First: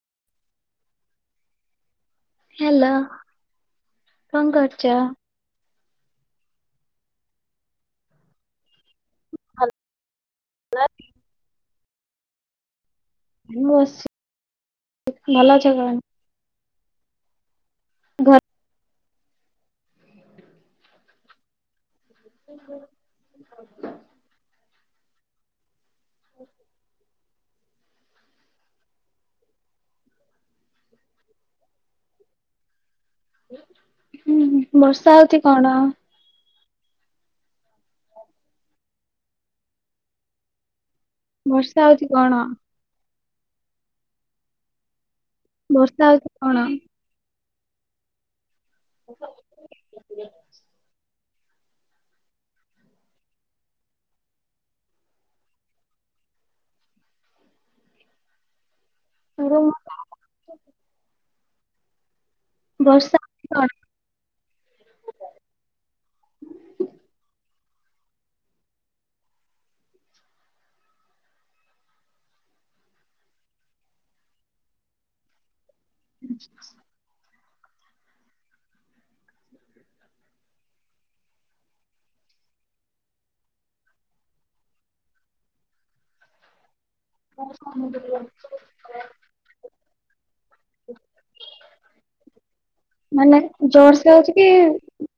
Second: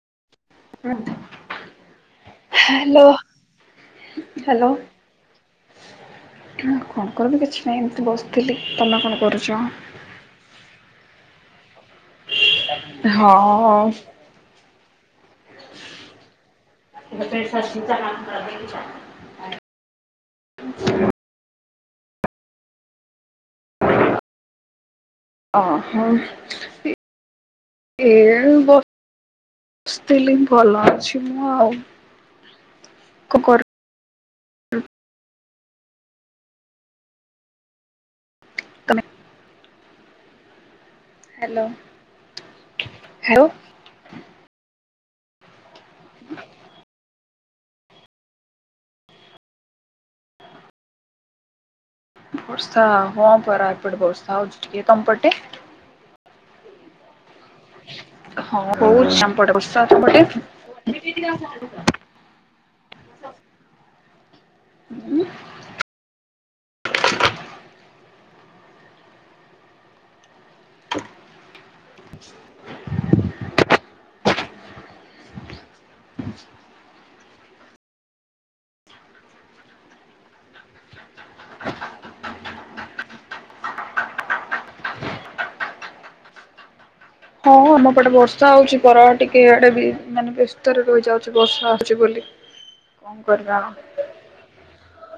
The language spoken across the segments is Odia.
[inaudible] ହେଲୋ ହ୍ୟାଲୋ କଣ ହ୍ୟାଲୋ। କରୁଛ? କଣ କରିବି କିଛି ନାହିଁ ଏମିତି ବସିଥିଲି। ତମେ କଣ କରୁଚ? [inaudible] ହଁ। ଭଲଅଛ [unintelligible] [inaudible] [unintelligible] [inaudible] [unintelligible] ହଁ। ହୋଉ [unintelligible] ଏ ବ ବସିଥିଲି ଭଲ ଅଛି ମୁଁ ଆଉ [unintelligible] ହୁଁ ହୁଁ ବର୍ଷା ହଉଛି କଣ? [inaudible] ହ୍ୟାଲୋ ବର୍ଷା ହଉଛି କଣ? [unintelligible] ବର୍ଷା ହଉଛି କଣ? [inaudible] ବର୍ଷା ହଁ ପରା ଏପଟେ ବର୍ଷା ହଉଛି ଟିକେ ତମପଟେ? ହଁ। ହଉଚି ଆମ ତୋର ପେଟ ବର୍ଷା ମୋ- ତମ ପଟେ। ବର୍ଷା ହଉଛି କଣ? ଉମ। [inaudible] ହଁ ଆମ ପଟେ ବର୍ଷା ହଉଛି ପରା ଟିକେ ଇଆଡେ ବି। ମାନେ ବେଶ ଭିତରେ ରହିଯାଉଛି ବର୍ଷା ଆସୁଛି ବୋଲି କଣ କରିବା।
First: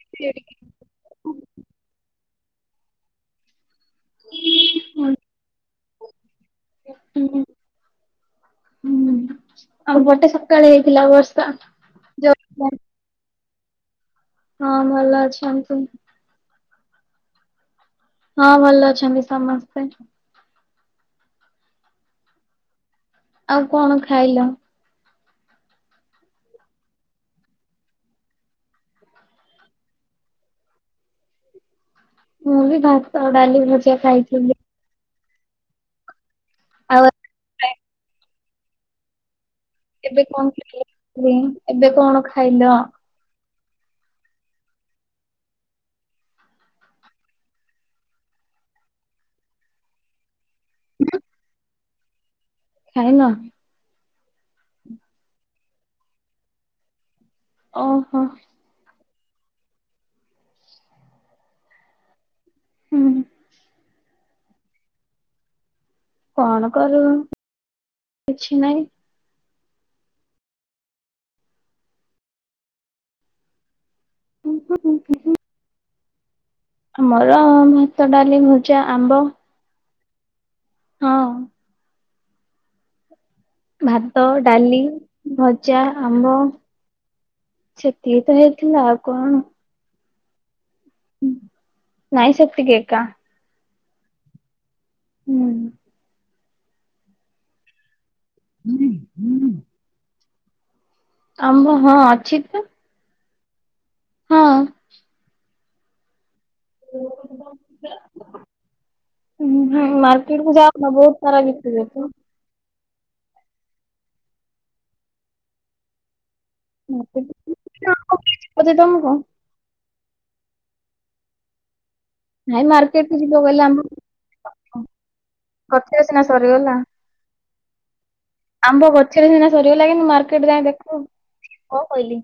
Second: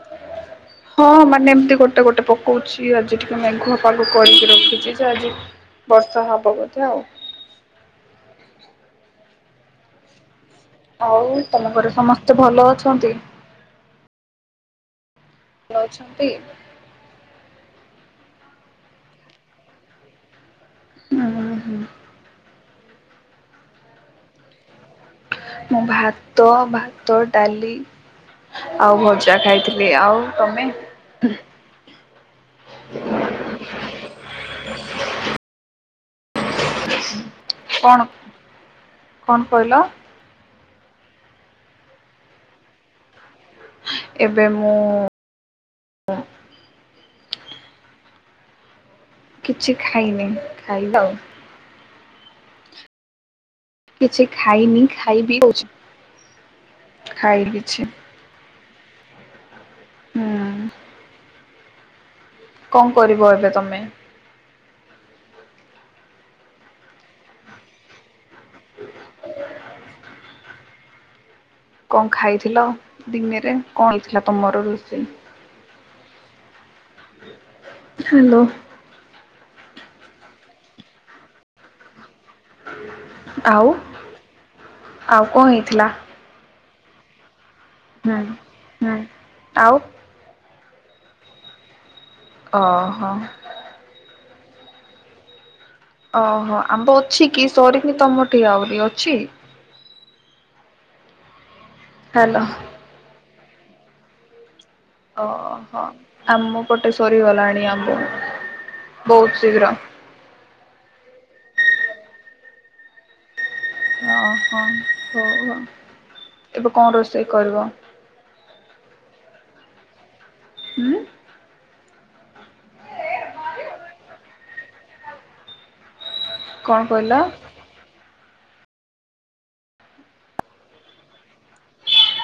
ସିଆଡ଼ି କି। ହଁ ମାନେ ଏମିତି ଗୋଟେ ଗୋଟେ ପକଉଛି ଆଜି ଟିକେ ମେଘୁଆ ବାପାଙ୍କୁ କରିକି ରଖିଛି ଯେ ଆଜି ବର୍ଷା ହବ ବଧେ ଆଉ। ହୁଁ, ଆଉ ଗୋଟେ ସ ଆଉ ତମ ଘରେ ସମସ୍ତେ ଭଲ ଅଛନ୍ତି। ହଁ ଭଲ ଅଛ ଭଲ ଅଛନ୍ତି। ହଁ ଭଲ ଅଛନ୍ତି ସମସ୍ତେ। ନା [unintelligible] ହୁଁ। ଆଉ କଣ ଖାଇଲ? ମୁଁ ଭାତ ଭାତ ଡାଲି ଆଉ ଭଜା ଖାଇଥିଲି ଆଉ ତମେ। ମୁଁ ବି ଭାତ ଆଉ ଡାଲି ଭଜା ଖାଇଥିଲି। ଆଉ କଣ। କଣ? କହିଲ? ଏବେ କଣ। [unintelligible] [unintelligible] ଏବେ କଣ ଖାଇଲ? ଏବେ ମୁଁ ଉ। କିଛି ଖାଇନି। ଖାଇବି ଆଉ। ଖାଇନ। କିଛି ଖାଇନି ଖାଇବି କହୁଛି। ଖାଇଲିଛି। ଓହୋ ହୁଁ। କଣ ହୁଁ କରିବ ଏବେ ତମେ? କଣ କରିବୁ କିଛି ନାହି। କଣ ଖାଇଥିଲ ଦିନରେ କଣ ଥିଲା ତୁମର ରୋଷେଇ? ଆମର ଭାତ ହ୍ୟାଲୋ ଡାଲି ଭଜା ଆମ୍ବ ହଁ। ଆଉ ଭାତ ଡାଲି ଆଉ କଣ ହେଇଥିଲା? ଭଜା ଆମ୍ବ। ସେତିକି ହୁଁ ତ ହେଇଥିଲା ହୁଁ ଆଉ କଣ? ଆଉ ହୁଁ। ନାଇଁ ସେତିକି ଏକା। ଓହୋ। ହୁଁ। ଓହୋ ଆମ୍ବ ଅଛି କି ସରିନି ତମର? ତି ଆହୁରି ଅଛି। ଆମ୍ବ ହଁ ଅଛି ହ୍ୟାଲୋ ତ। ହଁ। ଓ ହଁ। ଆମ ପଟେ ସରିଗଲାଣି ଆମ୍ବ ବହୁତ ଶୀଘ୍ର ହଁ [inaudible] ଓ ହ ହଉ ଆଉ ତ ତ [unintelligible] ହୁଁ ନାଇଁ ମାର୍କେଟ ଯିବ ଗଲେ ଆମେ ସିନା ସରିଗଲା କଣ କହିଲ? ଆମ୍ବ ଗଛରେ ସିନା ସରିଗଲା କି ମୁ ମାର୍କେଟ ଯାଏ ଦେଖୁ କଣ କହିଲି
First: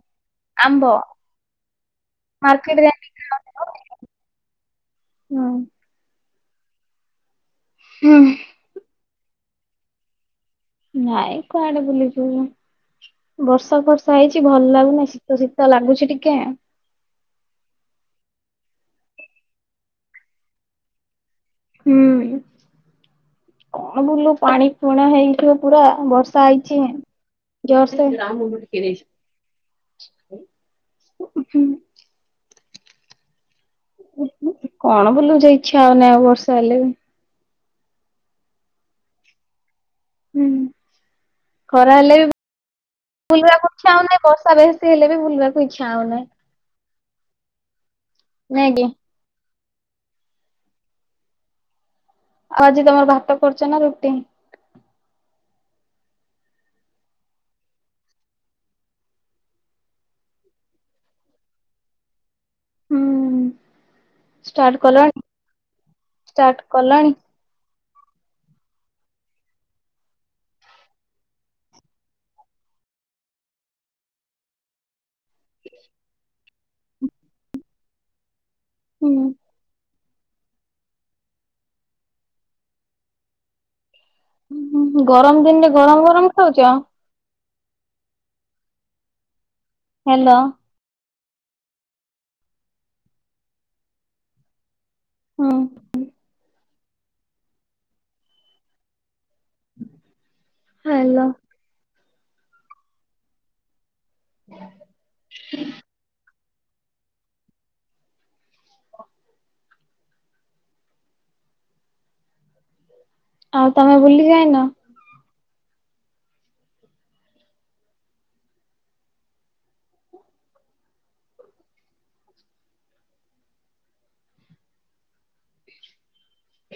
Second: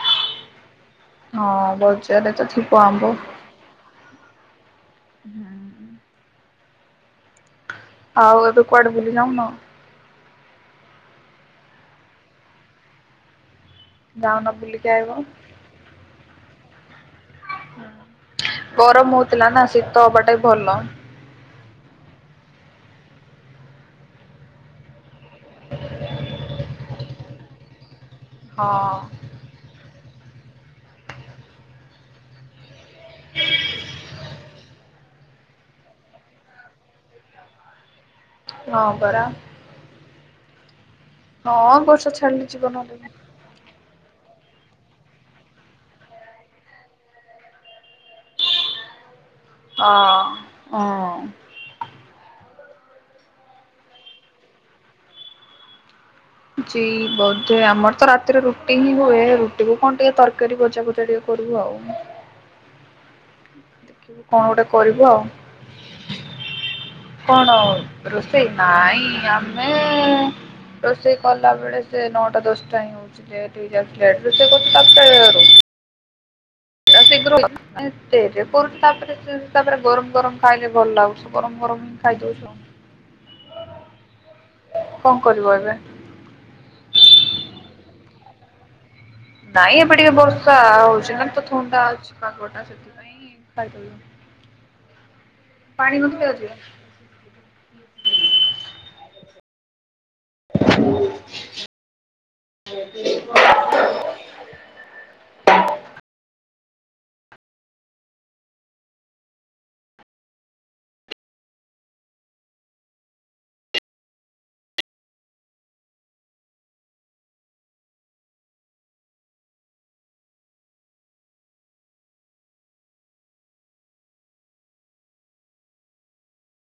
ଆମ୍ବ ହଁ ତ ଥିବ ମାର୍କେଟ ଆମ୍ବ। ଯାଇକି କିନାହେବ ହୁମ୍ ଆଉ ଏବେ [unintelligible] ବୁଲି ନଉନ ନାଇଁ କୁଆଆଡେ ବୁଲିଯିବୁ ବର୍ଷା ଫରସା ଯାଉନ ହେଇଛି ଭଲ ବୁଲିକି ଲାଗୁନି ଆଇବ? ଶୀତ ଶୀତ ଲାଗୁଛି ଟିକେ ଗରମ ହଉଥିଲା ନା ଶୀତ ହବା ଟା ଭଲ ହୁଁ କଣ ବୁଲୁ ପାଣି ପୁଣା ହେଇ ପୁରା ବର୍ଷା ହେଇଛି ଜର୍ [unintelligible] ରାମ ମୁଟ ହଁ କିରେ [unintelligible] ହ [inaudible] କଣ ବୁଲୁ ଇଚ୍ଛା ହଉନ ଆଉ ବର୍ଷ ହେଲେ ବି ହଁ ପରା। ହୁଁ। ହଁ ଗୋଷ ଛାଡିଛିିବନଲେ ଇଛା ହଉନହି ବର୍ଷା ବେଶୀ ହେଲେ ବି ଭୁଲିବାକୁ ଇଚ୍ଛା ହଉନି। ନାଇକି? ହ ହଁ। ଆଉ ଆଜି ତମର ଭାତ କରୁଛ ନା ରୁଟି? ଜ ବୋଧେ ଆମର ତ ରାତିରେ ରୁଟି ହିଁ ହୁଏ ରୁଟି କ କଣ ଟିକେ ତରକାରୀ ବଜା ବଜା ଟିକେ ତରକାରିକରିବୁ ଆଉ। ହୁଁ। ଦେଖିବୁ କଣ ଗୋଟେ ଷ୍ଟାର୍ଟ କରିବୁ ଆଉ କଲଣି ଷ୍ଟାର୍ଟ କଲଣି? କଣ ଆଉ। ରୋଷେଇ ନାଇଁ ଆମେ ରୋଷେଇ କଲା ବେଳେ ସେ ନଅଟା ଦଶଟା ହିଁ ହଉଚି ଟିକଲେଟେ ହେଉଚି କରୁଛୁାରଟା ବେଳରୁ। ରାତିକିରୁ [inaudible] କର ହୁଁ ତାପରେ ତାପରେ ଗରମ ଗରମ ଖାଇଲେ ଭଲ ଲାଗୁଛ ଗରମ ଗରମ ହିଁ ଖାଇଦଉଛୁ। କଣ ଗରମ କରିବ ଦିନରେ ଏବେ? ଗରମ ଗରମ ଖାଉଛ ଆ ନାଇଁ ଏପ ଟିକେ ହ୍ୟାଲୋ। ବର୍ଷା ହଉଛି ନା। ଥଣ୍ଡା ଅଛି କାଗଟା ସେଥିପାଇଁ ଖାଇଦେଲ ହୁଁ ପାଣି ପଦିଆଯାଉଛି। ହୁଁ [inaudible] ହଁ ହଲୋ। [inaudible] ହ [inaudible] ଆଉ ତମେ ବୁଲି ଯାଇନ?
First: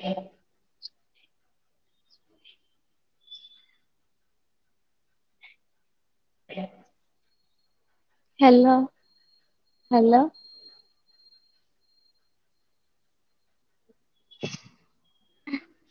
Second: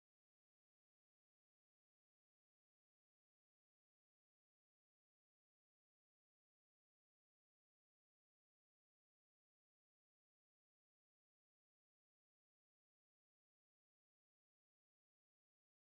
ହ [inaudible] ହ [inaudible] ହ୍ୟାଲୋ ହ୍ୟାଲୋ। [inaudible]